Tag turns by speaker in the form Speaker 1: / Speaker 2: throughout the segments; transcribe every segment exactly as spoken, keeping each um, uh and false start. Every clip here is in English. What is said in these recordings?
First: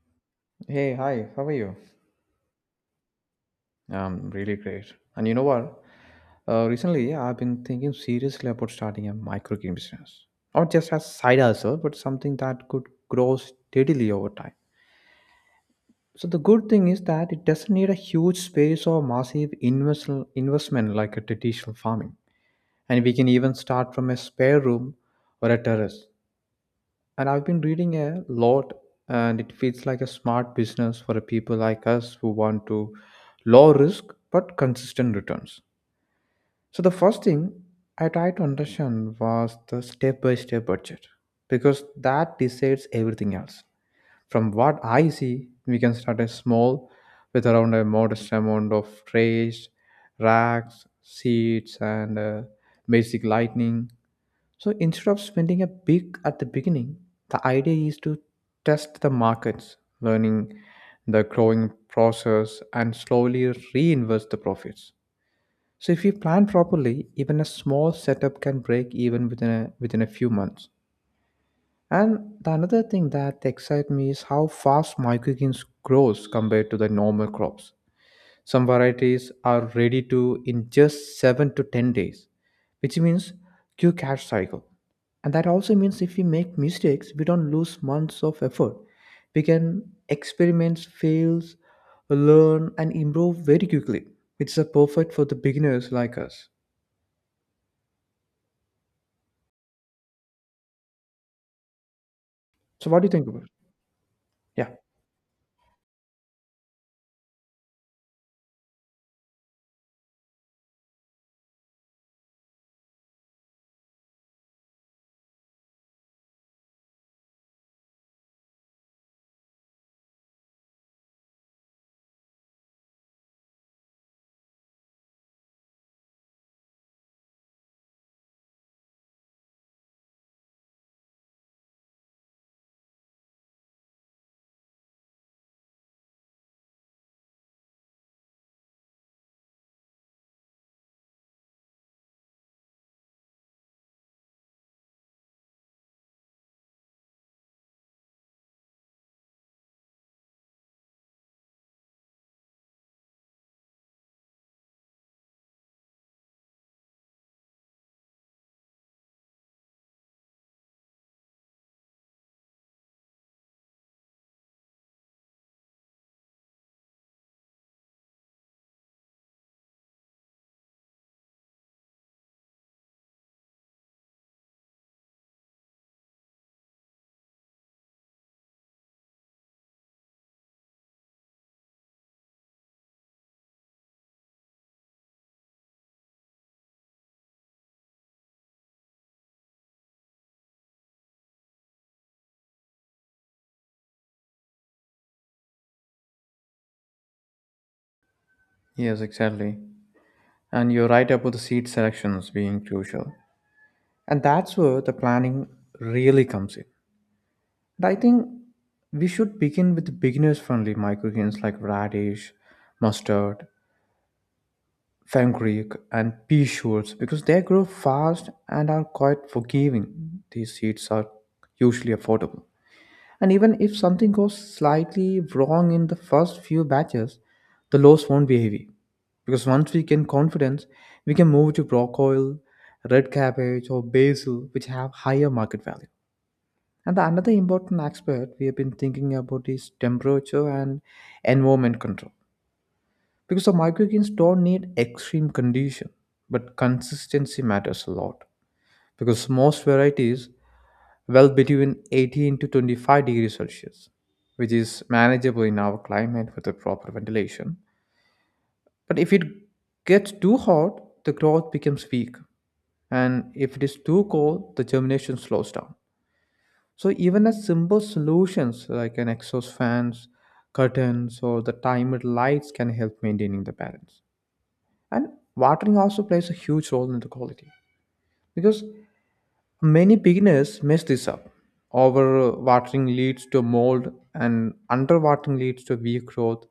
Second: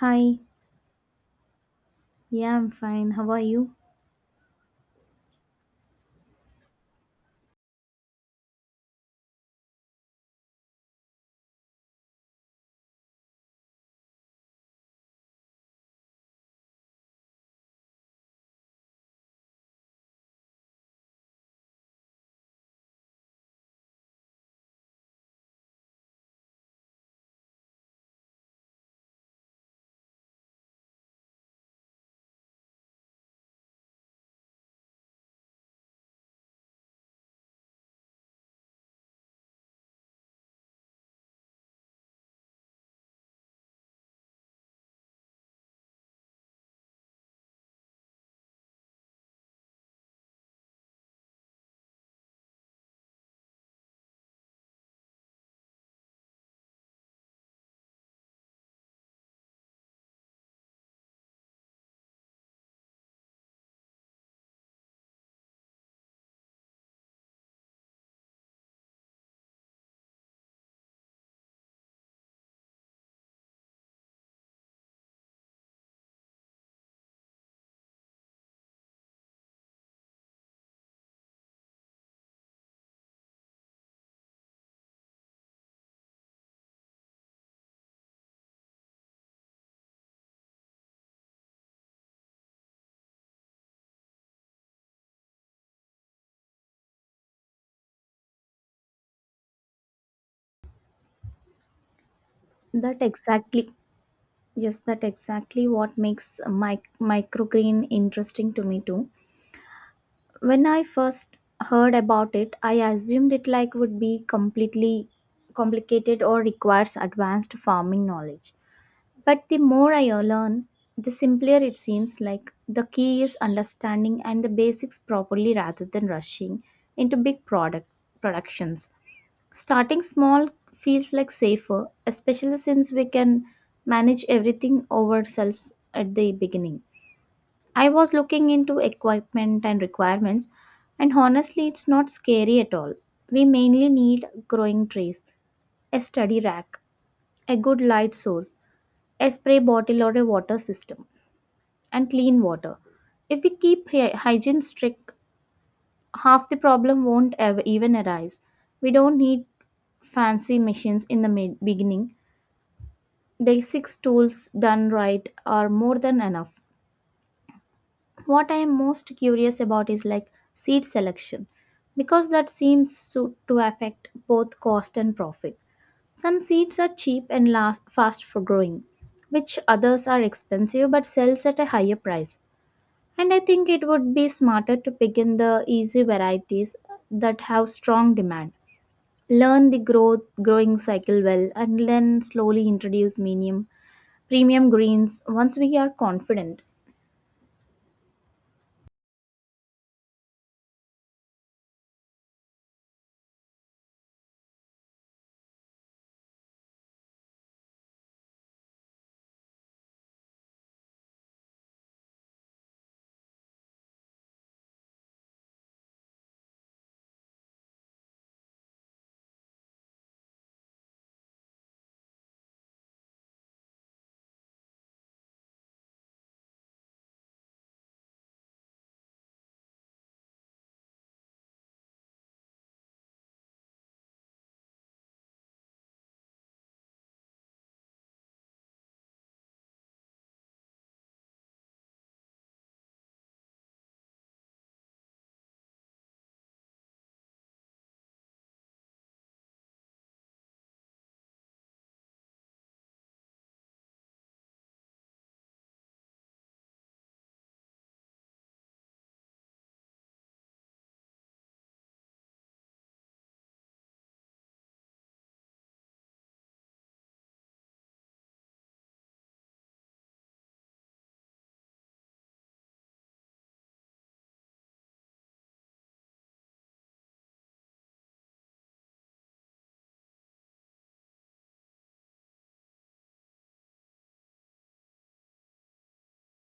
Speaker 1: Hi,
Speaker 2: Hey, hi, how are you?
Speaker 1: yeah, I'm fine. How are you?
Speaker 2: I'm really great. And you know what? Uh, recently, I've been thinking seriously about starting a micro game business. Not just as side hustle, but something that could grow steadily over time. So the good thing is that it doesn't need a huge space or massive invest- investment like a traditional farming. And we can even start from a spare room or a terrace. And I've been reading a lot, and it feels like a smart business for a people like us who want to low risk but consistent returns. So the first thing I tried to understand was the step-by-step budget because that decides everything else. From what I see, we can start a small with around a modest amount of trays, racks, seats, and uh, basic lighting so instead of spending a big at the beginning, the idea is to test the markets, learning the growing process, and slowly reinvest the profits. So if you plan properly, even a small setup can break even within a, within a few months. And the another thing that excites me is how fast microgreens grows compared to the normal crops. Some varieties are ready to in just seven to ten days, which means Q cash cycle. And that also means if we make mistakes, we don't lose months of effort. We can experiment, fails, learn, and improve very quickly. It's a perfect for the beginners like us. So
Speaker 1: That
Speaker 2: what do you think about it?
Speaker 1: exactly,
Speaker 2: Yeah.
Speaker 1: yes, that exactly what makes mic- microgreen interesting to me too. When I first heard about it, I assumed it like would be completely complicated or requires advanced farming knowledge. But the more I learn, the simpler it seems like the key is understanding and the basics properly rather than rushing into big product productions. Starting small feels like safer, especially since we can manage everything ourselves at the beginning. I was looking into equipment and requirements, and honestly, it's not scary at all. We mainly need growing trays, a study rack, a good light source, a spray bottle or a water system, and clean water. If we keep hy- hygiene strict, half the problem won't ever even arise. We don't need fancy machines in the mid- beginning, basic tools done right are more than enough. What I am most curious about is like seed selection because that seems so, to affect both cost and profit. Some seeds are cheap and last fast for growing, which others are expensive but sells at a higher price. And I think it would be smarter to pick in the easy varieties that have strong demand. Learn the growth growing cycle well and then slowly introduce medium premium greens, once we are confident.
Speaker 2: Yes, exactly. And you're right about the seed selections being crucial. And that's where the planning really comes in. And I think we should begin with beginners friendly microgreens like radish, mustard, fenugreek, and pea shoots because they grow fast and are quite forgiving. These seeds are usually affordable. And even if something goes slightly wrong in the first few batches, the loss won't be heavy. Because once we gain confidence, we can move to broccoli, red cabbage, or basil, which have higher market value. And the another important aspect we have been thinking about is temperature and environment control. Because the microgreens don't need extreme condition, but consistency matters a lot. Because most varieties well between eighteen to twenty-five degrees Celsius, which is manageable in our climate with the proper ventilation. But if it gets too hot, the growth becomes weak. And if it is too cold, the germination slows down. So even a simple solutions like an exhaust fans, curtains, or the timer lights can help maintaining the balance. And watering also plays a huge role in the quality because many beginners mess this up. Over watering leads to mold, and under watering leads to weak growth.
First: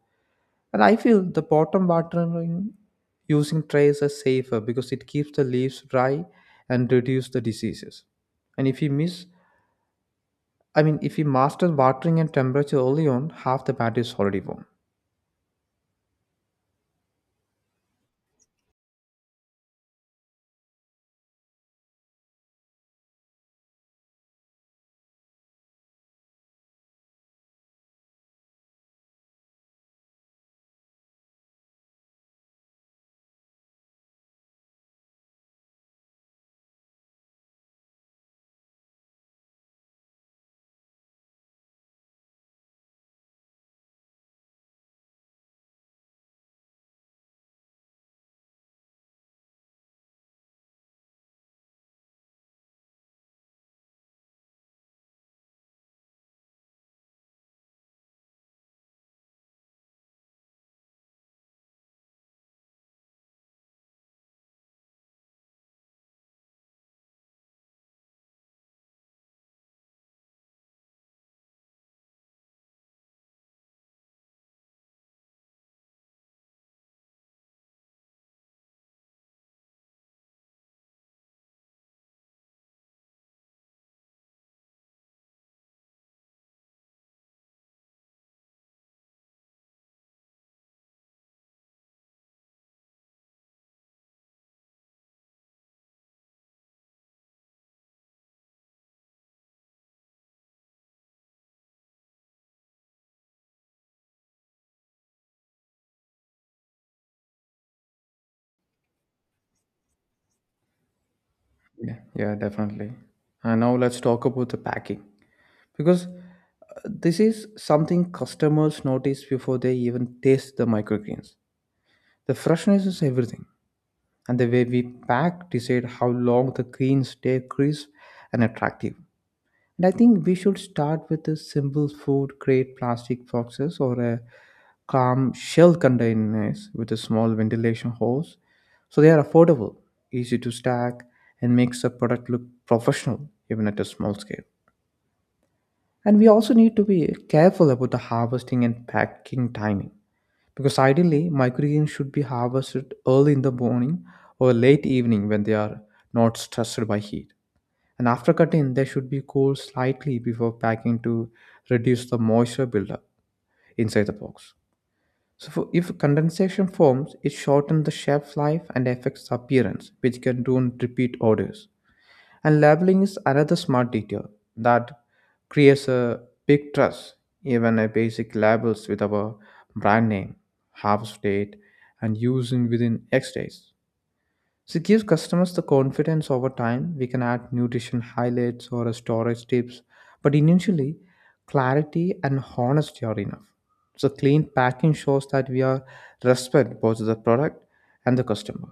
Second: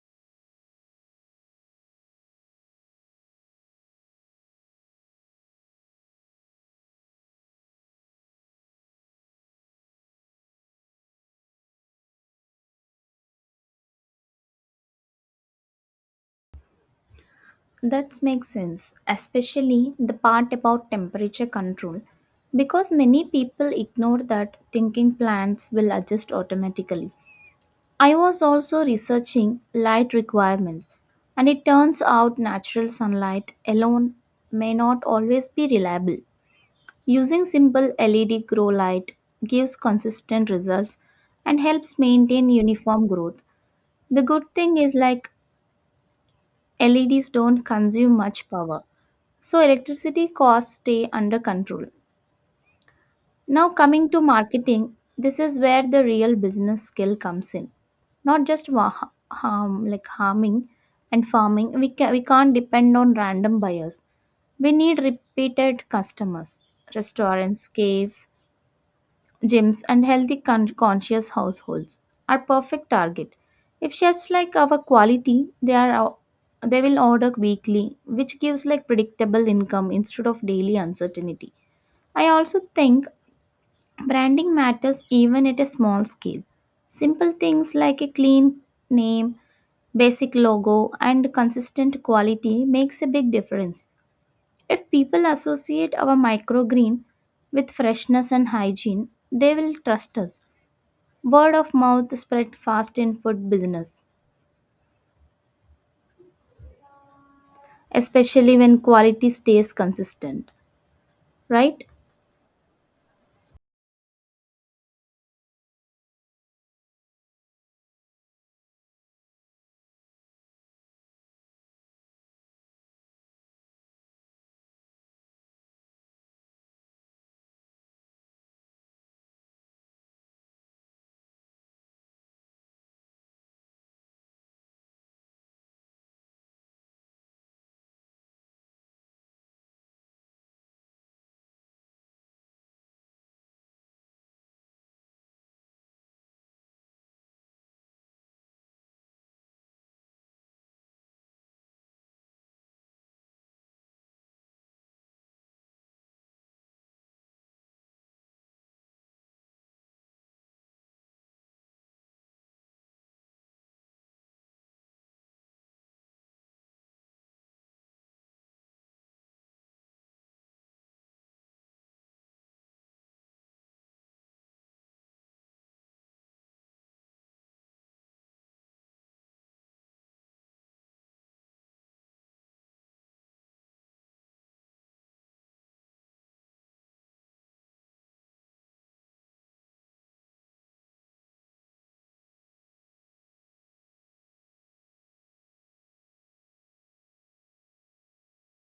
Speaker 2: And I feel the bottom watering using trays is safer because it keeps the leaves dry and reduce the diseases. And if you miss I mean, if we master watering and temperature early on, half the battle is already warm.
Speaker 1: That makes sense, especially the part about temperature control, because many people ignore that thinking plants will adjust automatically. I was also researching light requirements, and it turns out natural sunlight alone may not always be reliable. Using simple L E D grow light gives consistent results and helps maintain uniform growth. The good thing is like L E Ds don't consume much power, so electricity costs stay under control. Now, coming to marketing, this is where the real business skill comes in. Not just wa- harm like harming and farming. We can we can't depend on random buyers. We need repeated customers. Restaurants, caves, gyms and healthy con- conscious households are perfect target. If chefs like our quality, they are ou- they will order weekly, which gives like predictable income instead of daily uncertainty. I also think branding matters even at a small scale. Simple things like a clean name, basic logo and consistent quality makes a big difference. If people associate our microgreen with freshness and hygiene, they will trust us. Word of mouth spread fast in food business, especially when quality stays consistent, right?
Speaker 2: Yeah, yeah, definitely. And now let's talk about the packing. Because uh, this is something customers notice before they even taste the microgreens. The freshness is everything, and the way we pack decide how long the greens stay crisp and attractive. And I think we should start with a simple food grade plastic boxes or a calm shell containers with a small ventilation hose. So they are affordable, easy to stack, and makes the product look professional even at a small scale. And we also need to be careful about the harvesting and packing timing because ideally microgreens should be harvested early in the morning or late evening when they are not stressed by heat. And after cutting, they should be cooled slightly before packing to reduce the moisture buildup inside the box. So, for, if condensation forms, it shortens the shelf life and affects the appearance, which can ruin repeat orders. And labeling is another smart detail that creates a big trust. Even a basic labels with our brand name, harvest date, and using within X days so it gives customers the confidence over time. We can add nutrition highlights or a storage tips, but initially, clarity and honesty are enough. So clean packing shows that we are respect both the product and the customer.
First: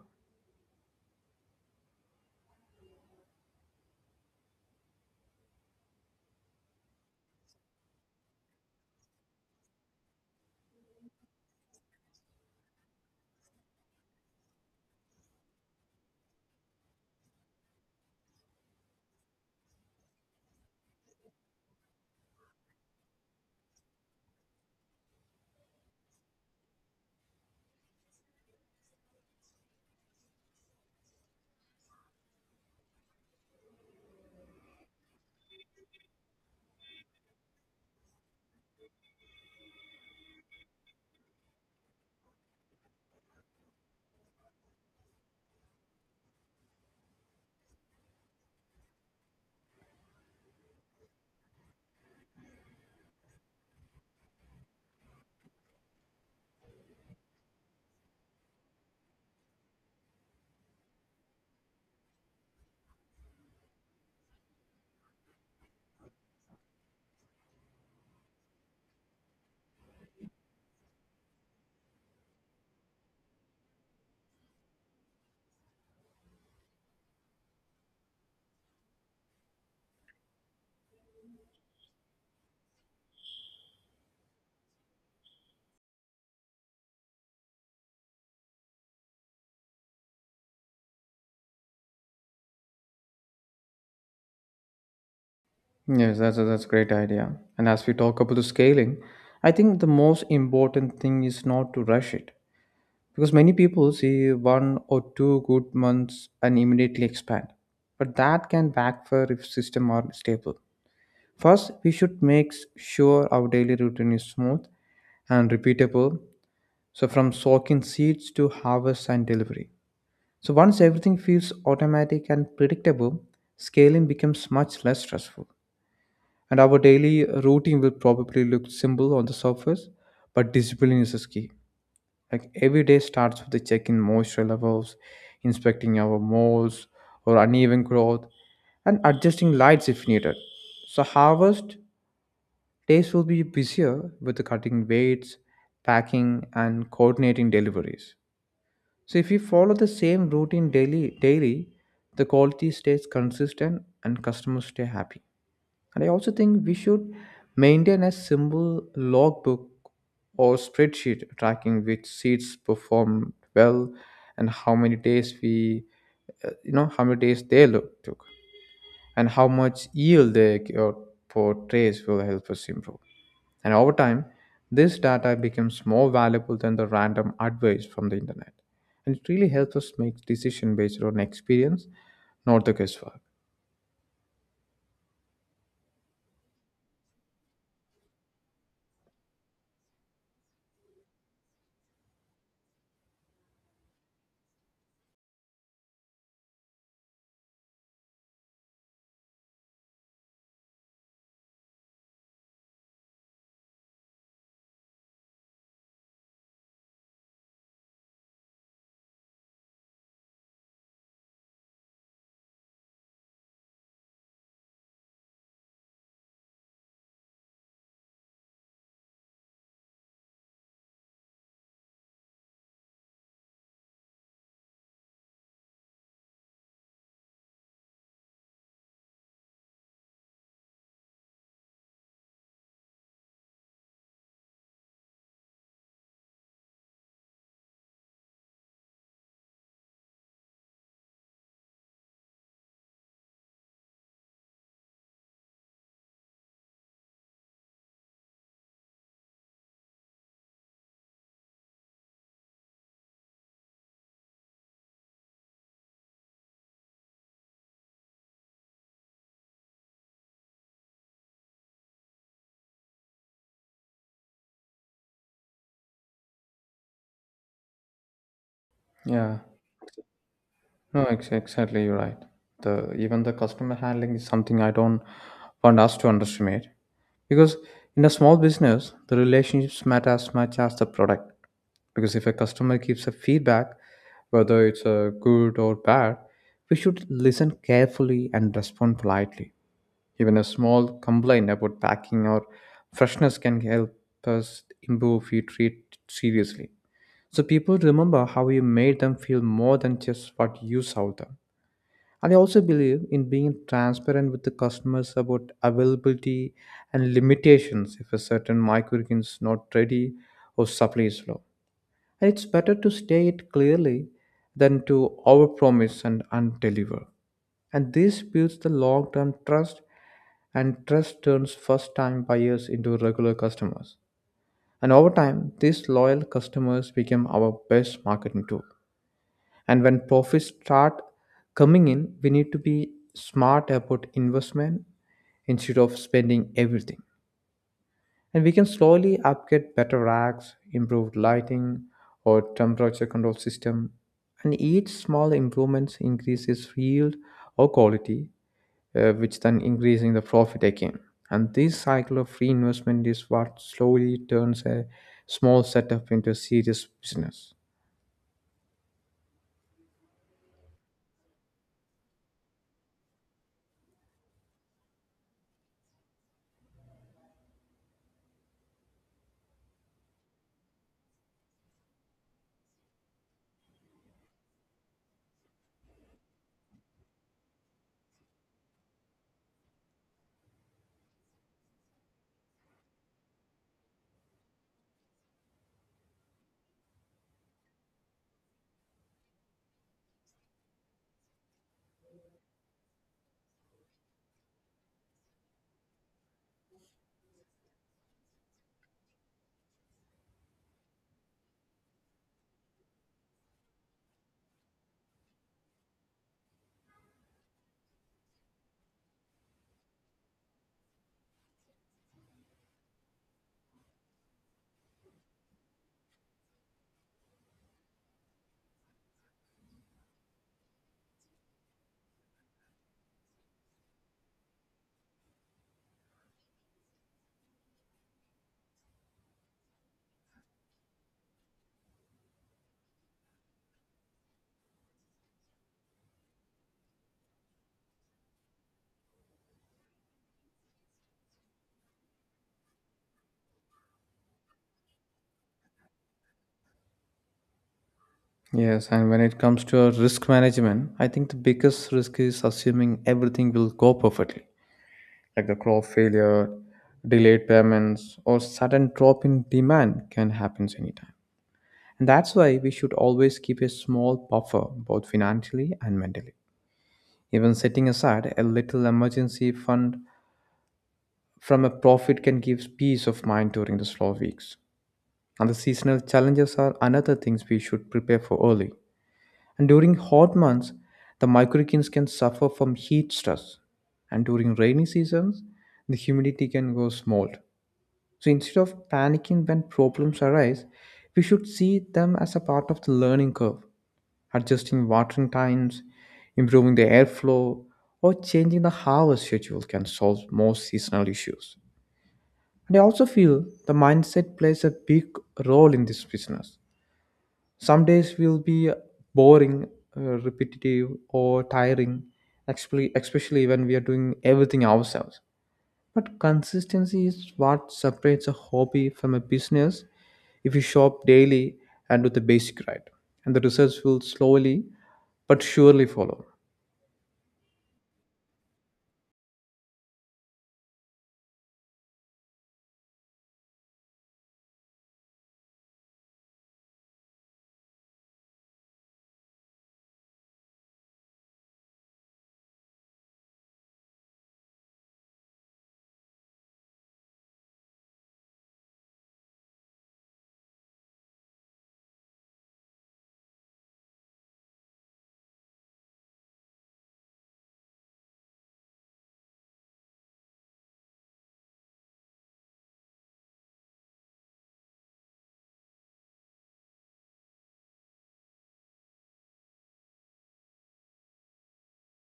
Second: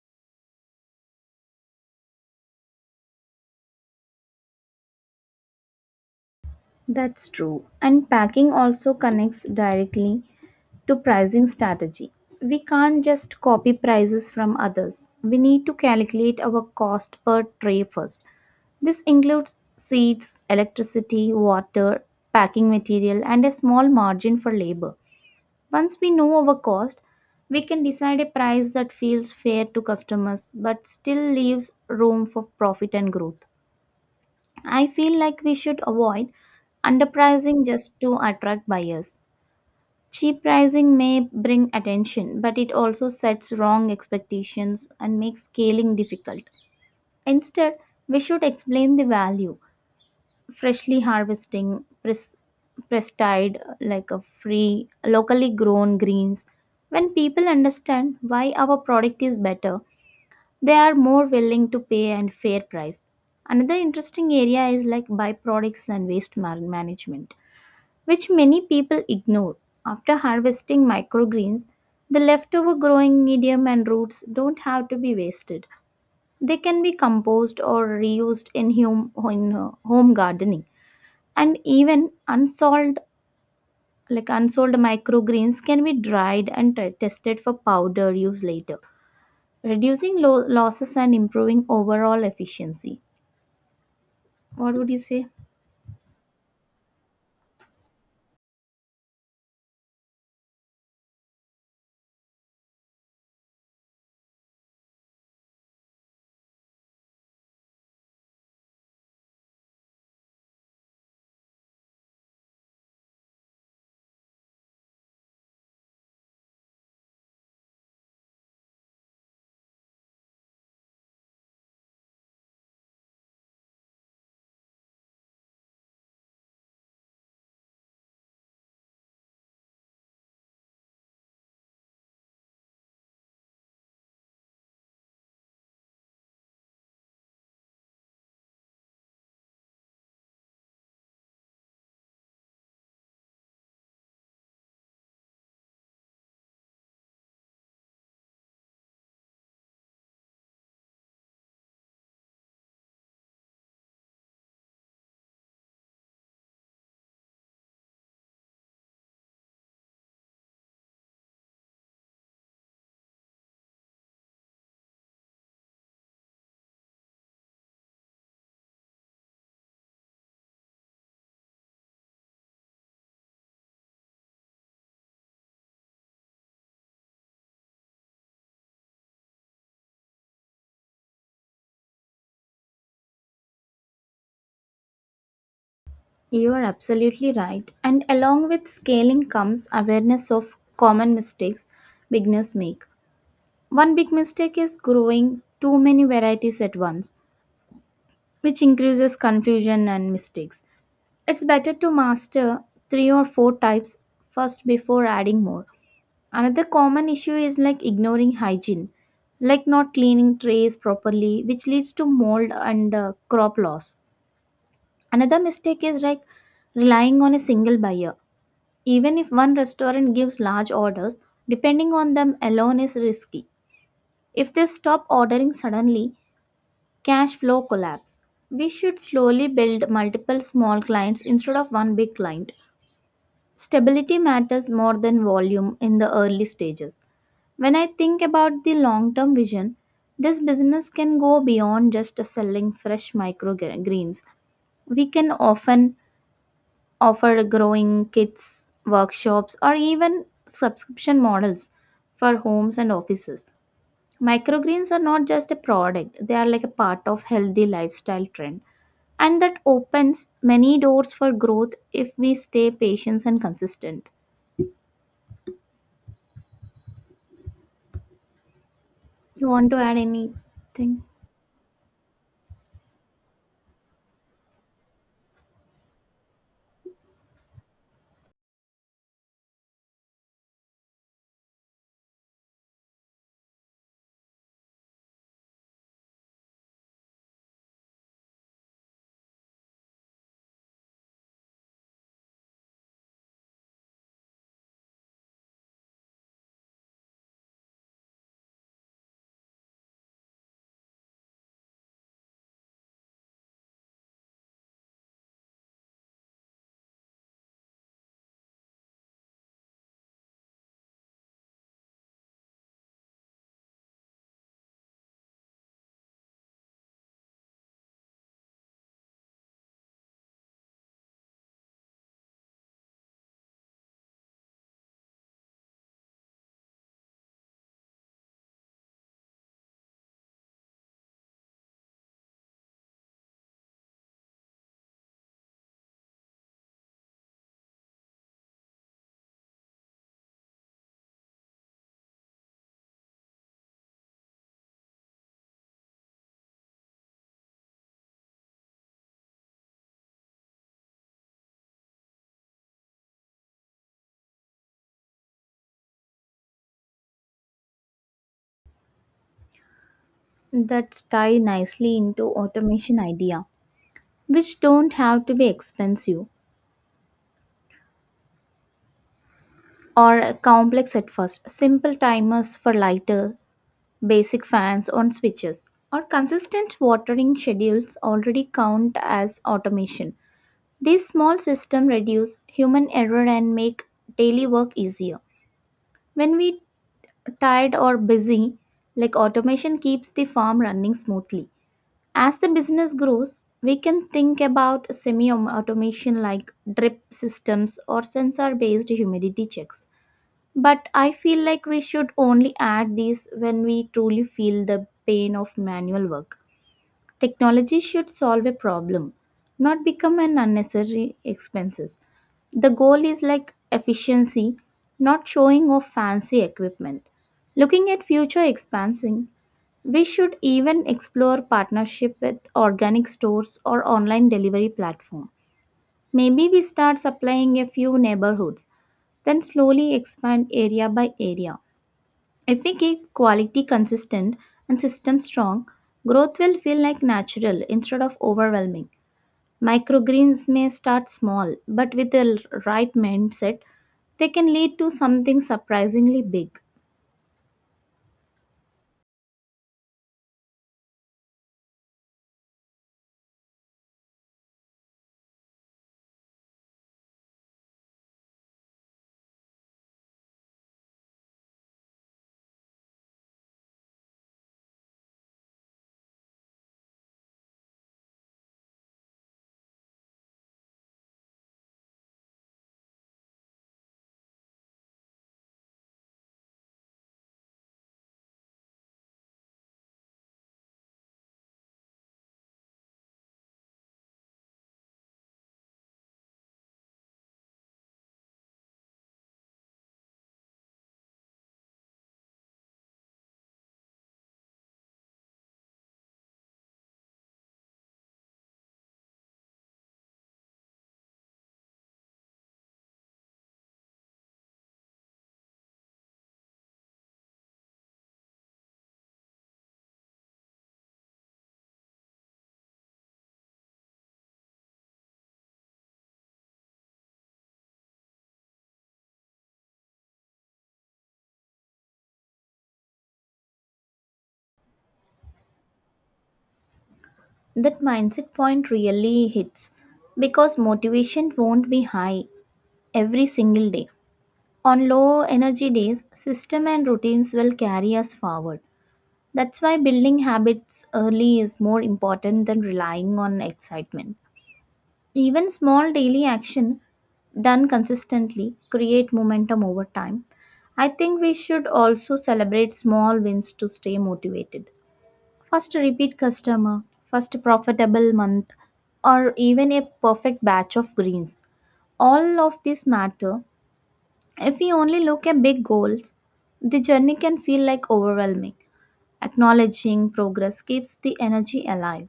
Speaker 1: That's true. And packing also connects directly to pricing strategy. We can't just copy prices from others. We need to calculate our cost per tray first. This includes seeds, electricity, water, packing material, and a small margin for labor. Once we know our cost, we can decide a price that feels fair to customers but still leaves room for profit and growth. I feel like we should avoid underpricing just to attract buyers. Cheap pricing may bring attention, but it also sets wrong expectations and makes scaling difficult. Instead, we should explain the value, freshly harvesting pres- prestide like a free locally grown greens. When people understand why our product is better, they are more willing to pay and fair price. Another interesting area is like byproducts and waste ma- management, which many people ignore. After harvesting microgreens, the leftover growing medium and roots don't have to be wasted. They can be composed or reused in, hum- in uh, home gardening. And even unsolved like unsold microgreens can be dried and t- tested for powder use later, reducing lo- losses and improving overall efficiency. What would you say?
Speaker 2: Yes, that's a, that's a great idea. And as we talk about the scaling, I think the most important thing is not to rush it because many people see one or two good months and immediately expand. But that can backfire if system aren't stable. First, we should make sure our daily routine is smooth and repeatable. So, from soaking seeds to harvest and delivery. So, once everything feels automatic and predictable, scaling becomes much less stressful. And our daily routine will probably look simple on the surface, but discipline is the key. Like every day starts with the checking moisture levels, inspecting our molds or uneven growth, and adjusting lights if needed. So, harvest days will be busier with the cutting weights, packing, and coordinating deliveries. So if you follow the same routine daily, daily, the quality stays consistent and customers stay happy. And I also think we should maintain a simple logbook or spreadsheet tracking which seats performed well and how many days we, uh, you know, how many days they look, took and how much yield they c- for portrays will help us improve. And over time, this data becomes more valuable than the random advice from the internet. And it really helps us make decision based on experience, not the guesswork.
Speaker 1: You are absolutely right, and along with scaling comes awareness of common mistakes beginners make. One big mistake is growing too many varieties at once, which increases confusion and mistakes. It's better to master three or four types first before adding more. Another common issue is like ignoring hygiene, like not cleaning trays properly, which leads to mold and uh, crop loss. Another mistake is like relying on a single buyer. Even if one restaurant gives large orders, depending on them alone is risky. If they stop ordering suddenly, cash flow collapse. We should slowly build multiple small clients instead of one big client. Stability matters more than volume in the early stages. When I think about the long term vision, this business can go beyond just selling fresh microgreens. We can often offer growing kits, workshops, or even subscription models for homes and offices. Microgreens are not just a product, they are like a part of healthy lifestyle trend, and that opens many doors for growth if we stay patient and consistent.
Speaker 2: Yeah.
Speaker 1: You want to add anything?
Speaker 2: No, ex- exactly, you're right. The even the customer handling is something I don't want us to underestimate because in a small business, the relationships matter as much as the product. Because if a customer gives a feedback, whether it's a good or bad, we should listen carefully and respond politely. Even a small complaint about packing or freshness can help us improve if we treat it seriously. So people remember how you made them feel more than just what you sold them. And I also believe in being transparent with the customers about availability and limitations if a certain microgreens is not ready or supply is low. And it's better to state it clearly than to overpromise and undeliver. And this builds the long-term trust and trust turns first-time buyers into regular customers. And over time, these loyal customers become our best marketing tool. And when profits start coming in, we need to be smart about investment instead of spending everything. And we can slowly upgrade better racks, improved lighting, or temperature control system. And each small improvements increases yield or quality, uh, which then increasing the profit again. And this cycle of reinvestment is what slowly turns a small setup into a serious business.
Speaker 1: That's tied nicely into automation idea, which don't have to be expensive or complex at first. Simple timers for lighter, basic fans on switches, or consistent watering schedules already count as automation. These small systems reduce human error and make daily work easier. When we tired or busy, like automation keeps the farm running smoothly. As the business grows, we can think about semi automation like drip systems or sensor based humidity checks. But I feel like we should only add these when we truly feel the pain of manual work. Technology should solve a problem, not become an unnecessary expenses. The goal is like efficiency, not showing off fancy equipment. Looking at future expansion, we should even explore partnership with organic stores or online delivery platform. Maybe we start supplying a few neighborhoods, then slowly expand area by area. If we keep quality consistent and system strong, growth will feel like natural instead of overwhelming. Microgreens may start small, but with the l- right mindset, they can lead to something surprisingly big.
Speaker 2: Yes, and when it comes to our risk management, I think the biggest risk is assuming everything will go perfectly, like the crop failure, delayed payments, or sudden drop in demand can happen anytime. And that's why we should always keep a small buffer both financially and mentally. Even setting aside a little emergency fund from a profit can give peace of mind during the slow weeks. And the seasonal challenges are another things we should prepare for early. And during hot months, the microregions can suffer from heat stress. And during rainy seasons, the humidity can go smolt. So instead of panicking when problems arise, we should see them as a part of the learning curve, adjusting watering times, improving the airflow, or changing the harvest schedule can solve most seasonal issues. And I also feel the mindset plays a big role in this business. Some days will be boring, uh, repetitive, or tiring, especially especially when we are doing everything ourselves. But consistency is what separates a hobby from a business if you shop daily and do the basic right. And the results will slowly but surely follow.
Speaker 1: That mindset point really hits because motivation won't be high every single day. On low energy days, system and routines will carry us forward. That's why building habits early is more important than relying on excitement. Even small daily action done consistently create momentum over time. I think we should also celebrate small wins to stay motivated. First repeat customer, first profitable month, or even a perfect batch of greens. All of this matter. If we only look at big goals, the journey can feel like overwhelming. Acknowledging progress keeps the energy alive.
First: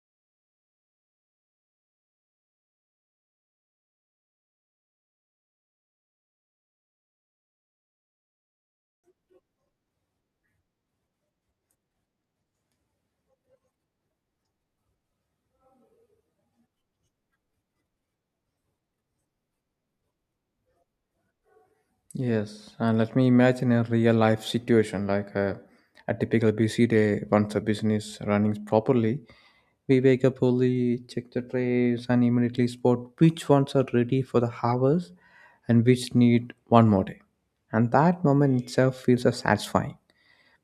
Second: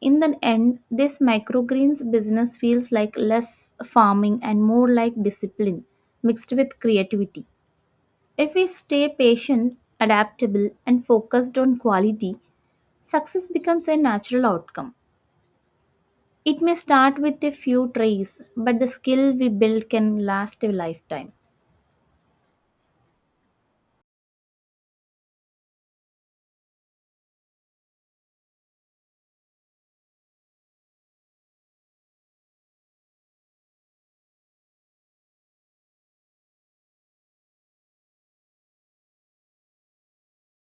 Speaker 1: In the end, this microgreens business feels like less farming and more like discipline mixed with creativity. If we stay patient, adaptable, and focused on quality, success becomes a natural outcome. It may start with a few tries, but the skill we build can last a lifetime.
Speaker 2: Yes, and let me imagine a real life situation like a, a typical busy day once a business running properly. We wake up early, check the trays, and immediately spot which ones are ready for the harvest and which need one more day. And that moment itself feels as satisfying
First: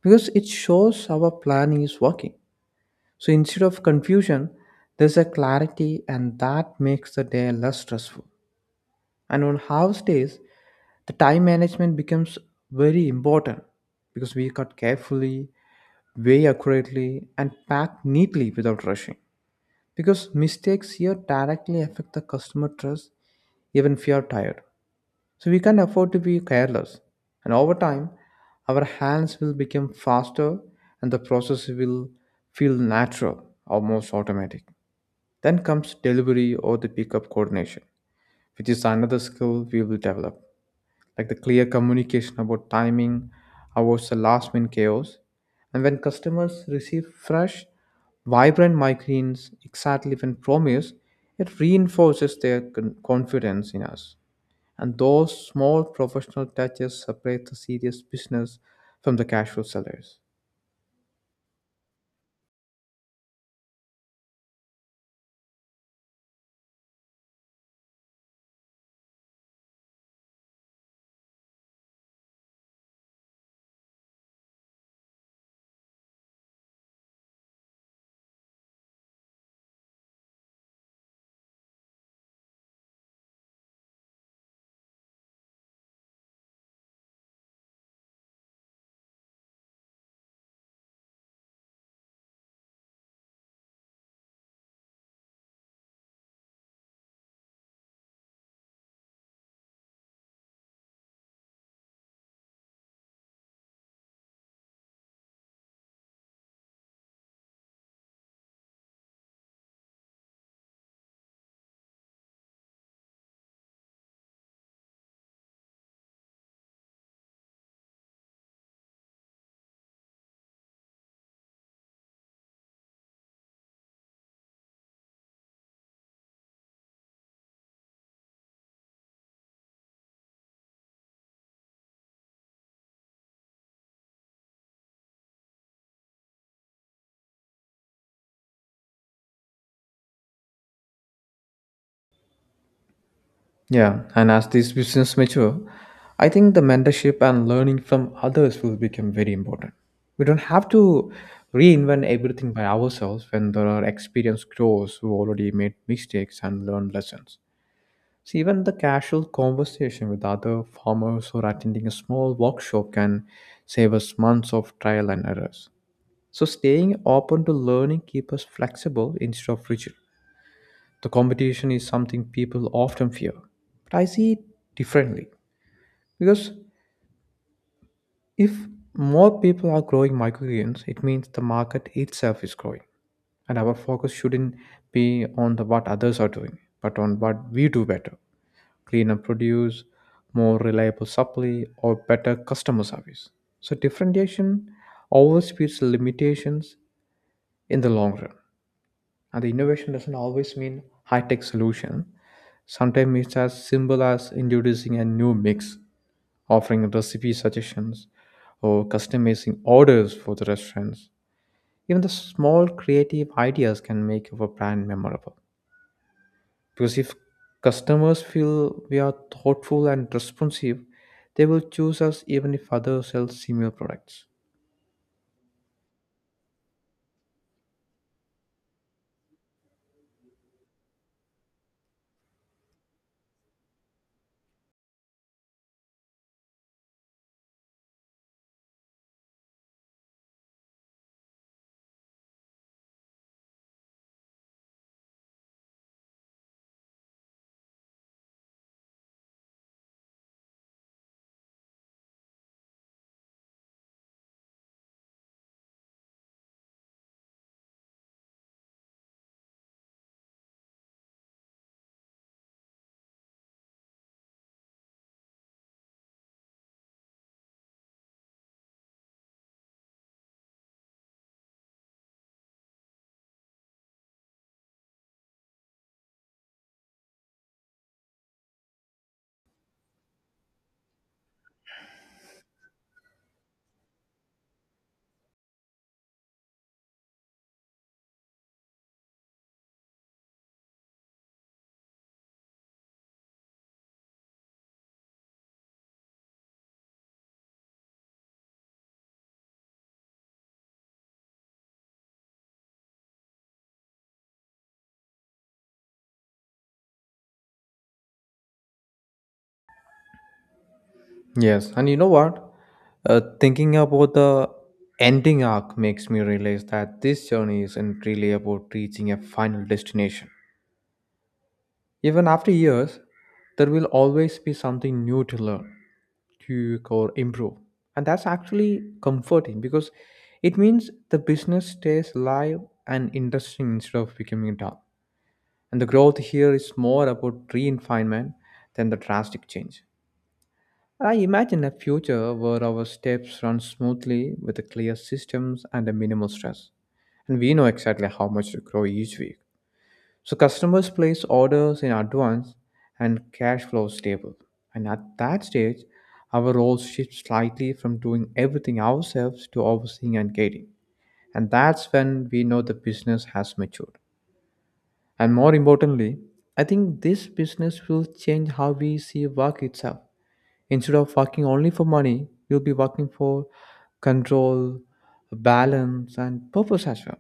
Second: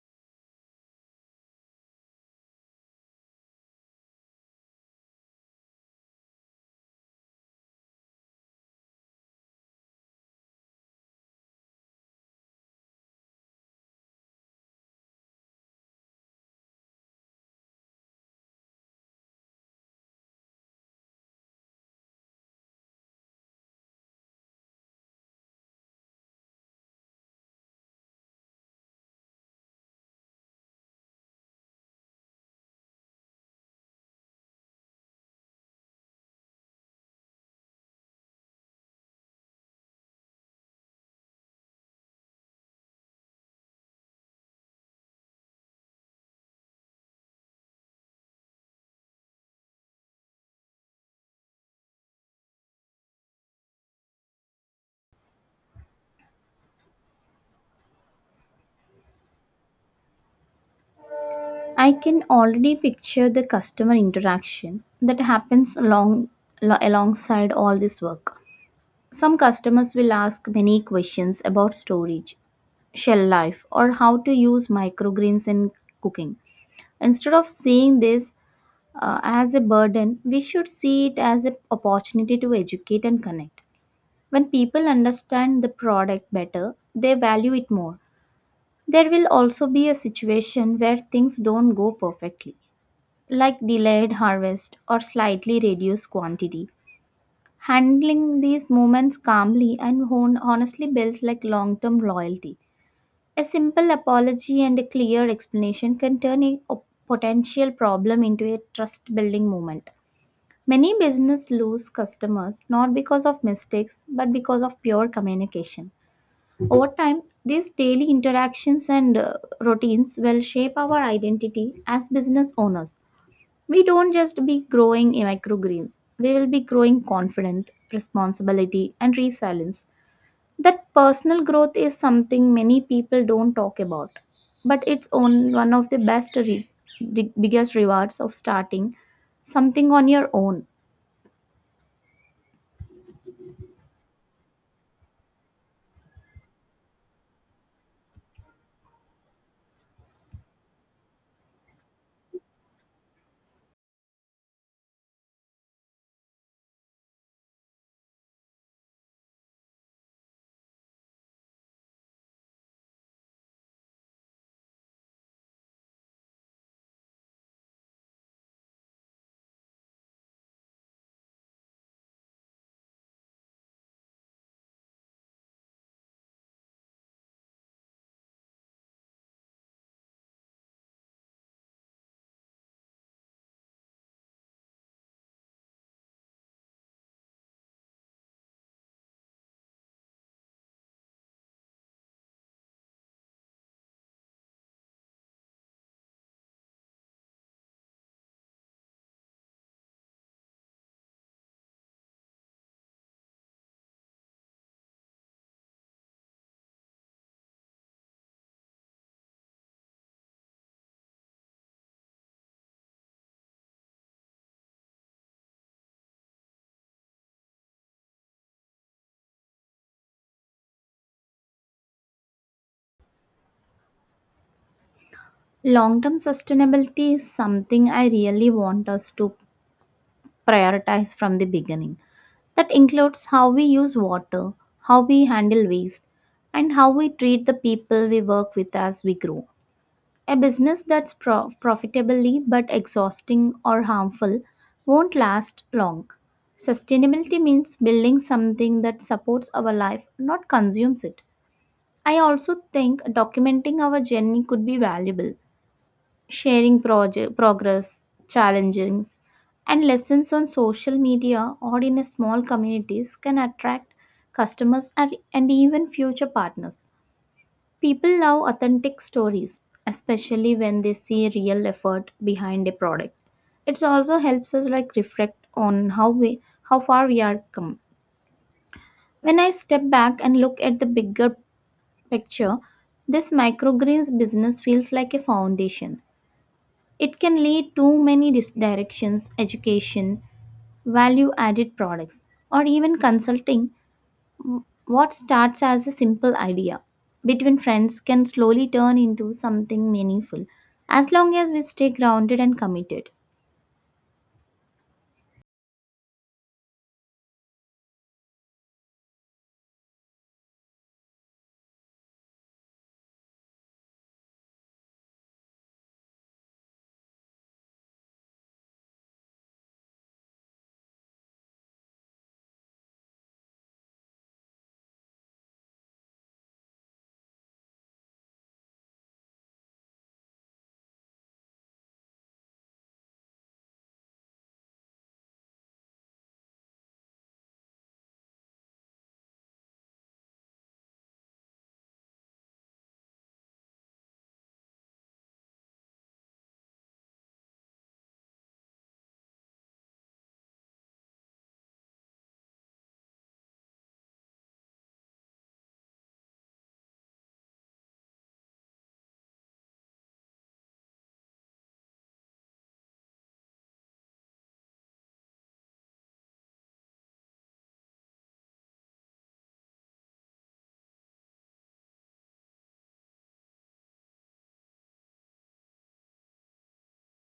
Speaker 2: because it shows our planning is working. So instead of confusion, there's a clarity, and that makes the day less stressful. And on harvest days, the time management becomes very important because we cut carefully, weigh accurately, and pack neatly without rushing. Because mistakes here directly affect the customer trust even if you are tired. So we can't afford to be careless. And over time, our hands will become faster and the process will feel natural, almost automatic. Then comes delivery or the pickup coordination, which is another skill we will develop, like the clear communication about timing avoids the last minute chaos. And when customers receive fresh vibrant migraines exactly when promised, it reinforces their con- confidence in us, and those small professional touches separate the serious business from the casual sellers.
Speaker 1: I can already picture the customer interaction that happens along, lo- alongside all this work. Some customers will ask many questions about storage, shelf life, or how to use microgreens in cooking. Instead of seeing this uh, as a burden, we should see it as an opportunity to educate and connect. When people understand the product better, they value it more. There will also be a situation where things don't go perfectly, like delayed harvest or slightly reduced quantity. Handling these moments calmly and hon- honestly builds like long-term loyalty. A simple apology and a clear explanation can turn a op- potential problem into a trust-building moment. Many businesses lose customers not because of mistakes but because of pure communication. Over time, these daily interactions and uh, routines will shape our identity as business owners. We don't just be growing in microgreens, we will be growing confidence, responsibility, and resilience. That personal growth is something many people don't talk about, but it's on one of the best, re- the biggest rewards of starting something on your own.
Speaker 2: Yeah, and as these business mature, I think the mentorship and learning from others will become very important. We don't have to reinvent everything by ourselves when there are experienced pros who already made mistakes and learned lessons. See, even the casual conversation with other farmers or attending a small workshop can save us months of trial and errors. So, staying open to learning keeps us flexible instead of rigid. The competition is something people often fear, but I see it differently, because if more people are growing microgreens, it means the market itself is growing, and our focus shouldn't be on the what others are doing, but on what we do better: cleaner produce, more reliable supply, or better customer service. So differentiation overspeeds limitations in the long run. And the innovation doesn't always mean high tech solution. Sometimes it's as simple as introducing a new mix, offering recipe suggestions, or customizing orders for the restaurants. Even the small creative ideas can make our brand memorable. Because if customers feel we are thoughtful and responsive, they will choose us even if others sell similar products.
Speaker 1: Long term sustainability is something I really want us to prioritize from the beginning. That includes how we use water, how we handle waste, and how we treat the people we work with as we grow. A business that's pro- profitably but exhausting or harmful won't last long. Sustainability means building something that supports our life, not consumes it. I also think documenting our journey could be valuable, sharing project, progress, challenges, and lessons on social media or in a small communities can attract customers and and even future partners. People love authentic stories, especially when they see real effort behind a product. It also helps us like reflect on how we how far we are come. When I step back and look at the bigger picture, this microgreens business feels like a foundation. It can lead to many dis- directions, education, value added products, or even consulting. What starts as a simple idea between friends can slowly turn into something meaningful as long as we stay grounded and committed.
Speaker 2: Yes, and you know what? Uh, thinking about the ending arc makes me realize that this journey isn't really about reaching a final destination. Even after years, there will always be something new to learn, tweak, or improve. And that's actually comforting because it means the business stays alive and interesting instead of becoming dull. And the growth here is more about refinement than the drastic change. I imagine a future where our steps run smoothly with a clear systems and a minimal stress. And we know exactly how much to grow each week. So customers place orders in advance and cash flow is stable. And at that stage, our role shifts slightly from doing everything ourselves to overseeing and guiding. And that's when we know the business has matured. And more importantly, I think this business will change how we see work itself. Instead of working only for money, you'll be working for control, balance, and purpose as well.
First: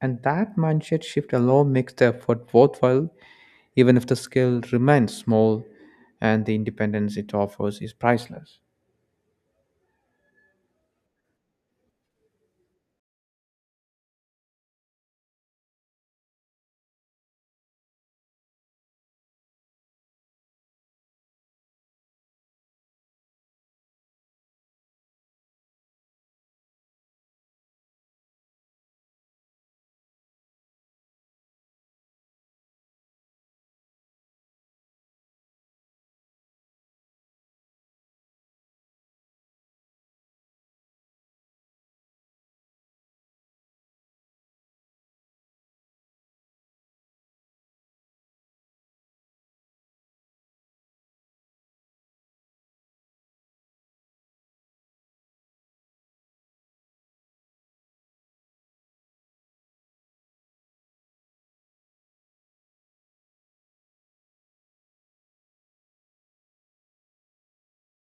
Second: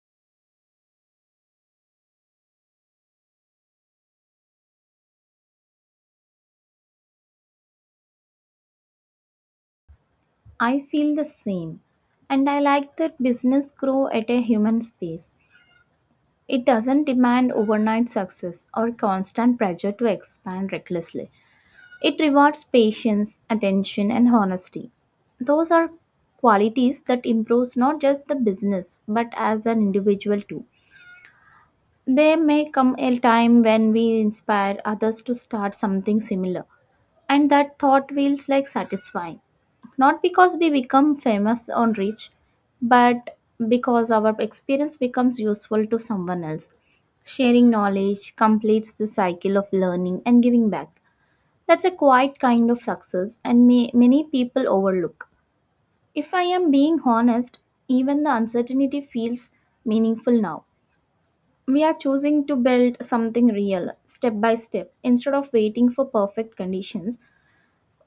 Speaker 2: And that mindset shift alone makes the effort worthwhile, even if the skill remains small and the independence it offers is priceless.
Speaker 1: I feel the same, and I like that business grow at a human space. It doesn't demand overnight success or constant pressure to expand recklessly. It rewards patience, attention, and honesty. Those are qualities that improves not just the business but as an individual too. There may come a time when we inspire others to start something similar, and that thought feels like satisfying. Not because we become famous or rich, but because our experience becomes useful to someone else. Sharing knowledge completes the cycle of learning and giving back. That's a quiet kind of success, and may, many people overlook. If I am being honest, even the uncertainty feels meaningful now. We are choosing to build something real, step by step, instead of waiting for perfect conditions.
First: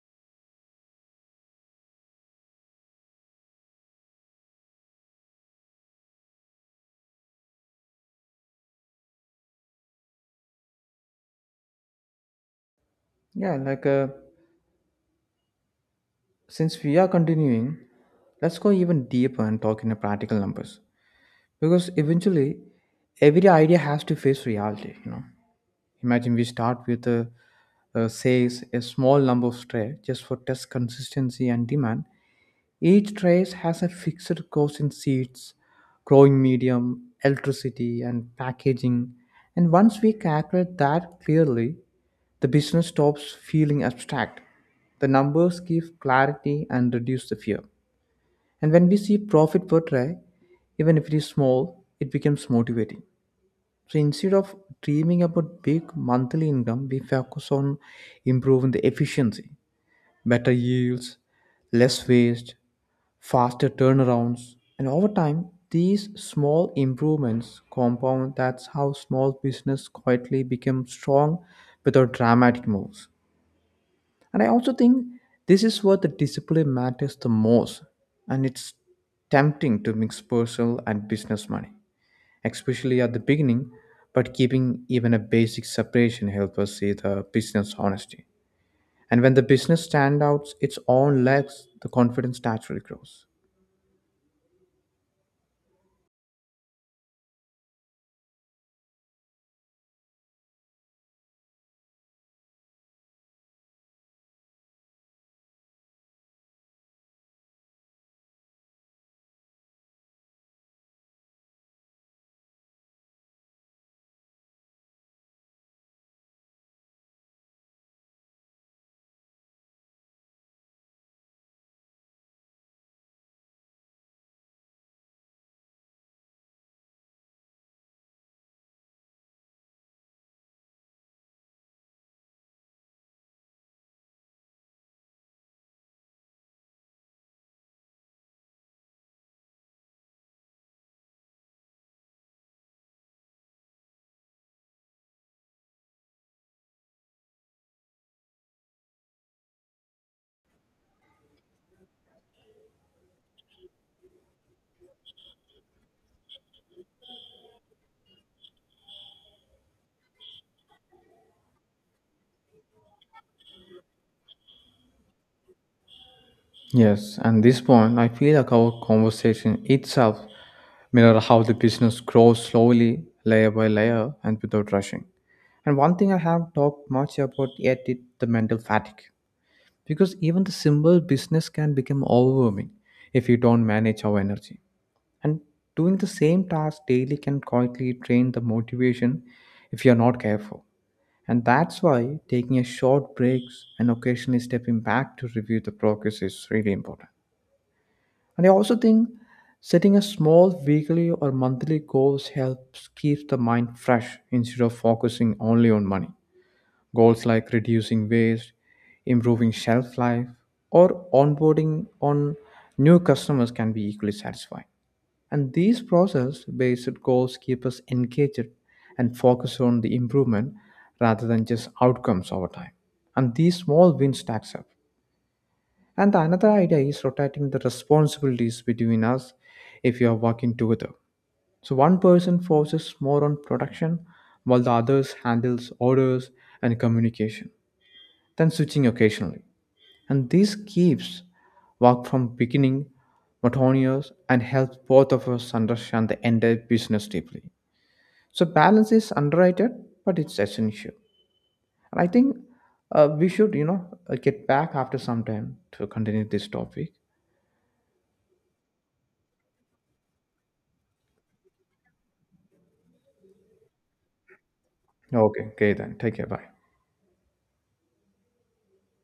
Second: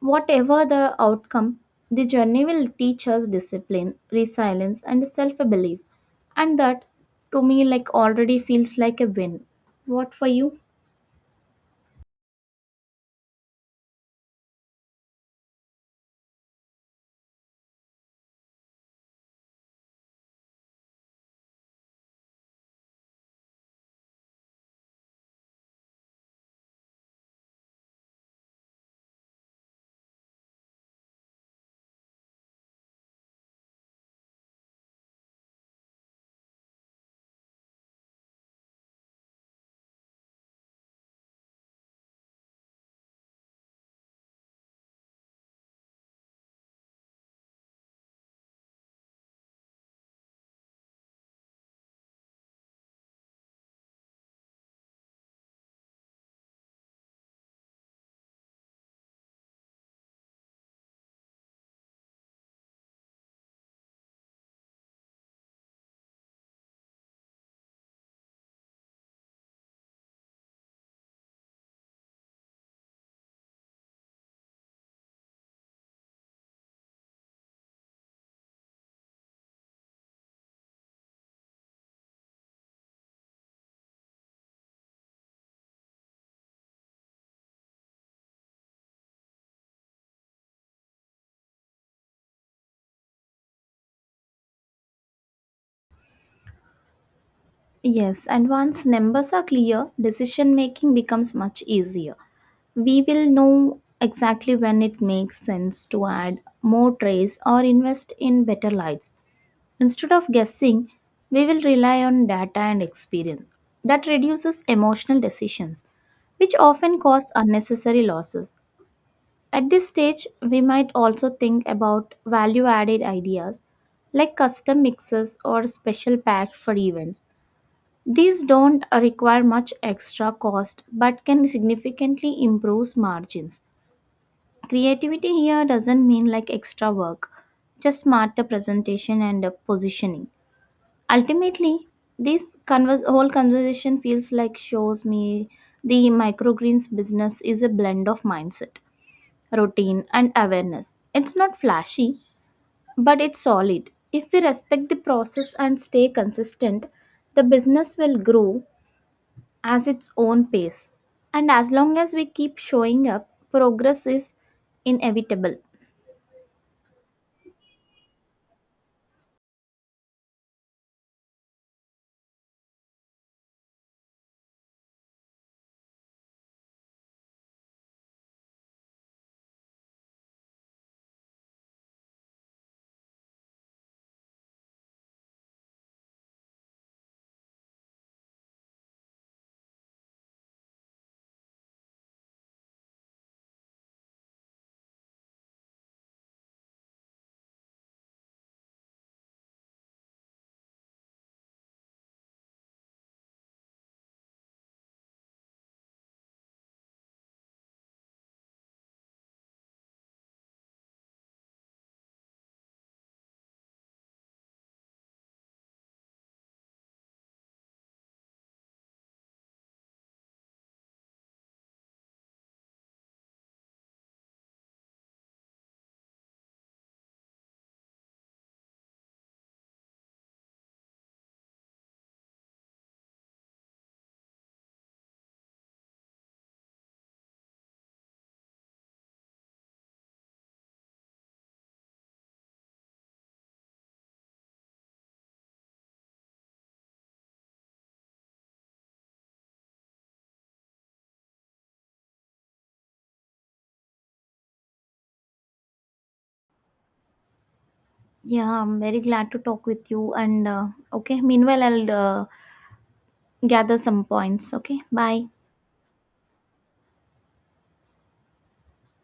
Speaker 1: Whatever the outcome, the journey will teach us discipline, resilience, and self belief. And that, to me, like already feels like a win. What for you?
Speaker 2: Yeah, like uh, since we are continuing, let's go even deeper and talk in the practical numbers because eventually every idea has to face reality, you know. Imagine we start with a, uh, says a small number of trays just for test consistency and demand. Each tray has a fixed cost in seeds, growing medium, electricity, and packaging. And once we calculate that clearly, the business stops feeling abstract. The numbers give clarity and reduce the fear. And when we see profit per tray, even if it is small, it becomes motivating. So instead of dreaming about big monthly income, we focus on improving the efficiency, better yields, less waste, faster turnarounds, and over time, these small improvements compound. That's how small business quietly become strong without dramatic moves. And I also think this is where the discipline matters the most, and it's tempting to mix personal and business money especially at the beginning, but keeping even a basic separation helps us see the business honesty. And when the business stands out its own legs, the confidence naturally grows.
Speaker 1: Yes, and once numbers are clear, decision making becomes much easier. We will know exactly when it makes sense to add more trays or invest in better lights. Instead of guessing, we will rely on data and experience. That reduces emotional decisions, which often cause unnecessary losses. At this stage, we might also think about value added ideas like custom mixes or special packs for events. These don't require much extra cost but can significantly improve margins. Creativity here doesn't mean like extra work, just smarter presentation and uh, positioning. Ultimately, this converse, whole conversation feels like shows me the microgreens business is a blend of mindset, routine, and awareness. It's not flashy, but it's solid. If we respect the process and stay consistent, the business will grow as its own pace. And as long as we keep showing up, progress is inevitable.
Speaker 2: Yes, and this point, I feel like our conversation itself mirror how the business grows slowly, layer by layer, and without rushing. And one thing I have talked much about yet is the mental fatigue, because even the simple business can become overwhelming if you don't manage our energy. And doing the same task daily can quietly drain the motivation if you're not careful. And that's why taking a short breaks and occasionally stepping back to review the progress is really important. And I also think setting a small weekly or monthly goals helps keep the mind fresh instead of focusing only on money. Goals like reducing waste, improving shelf life, or onboarding on new customers can be equally satisfying. And these process based goals keep us engaged and focus on the improvement rather than just outcomes over time. And these small wins stacks up. And the another idea is rotating the responsibilities between us if you are working together. So one person focuses more on production while the others handles orders and communication, then switching occasionally. And this keeps work from beginning monotonous and helps both of us understand the entire business deeply. So balance is underrated, but it's essential. And I think uh, we should, you know, uh, get back after some time to continue this topic.
Speaker 1: Yeah, I'm very glad to talk with you. And uh, okay, meanwhile, I'll uh, gather some points. Okay, bye.
Speaker 2: Okay, okay then. Take care. Bye.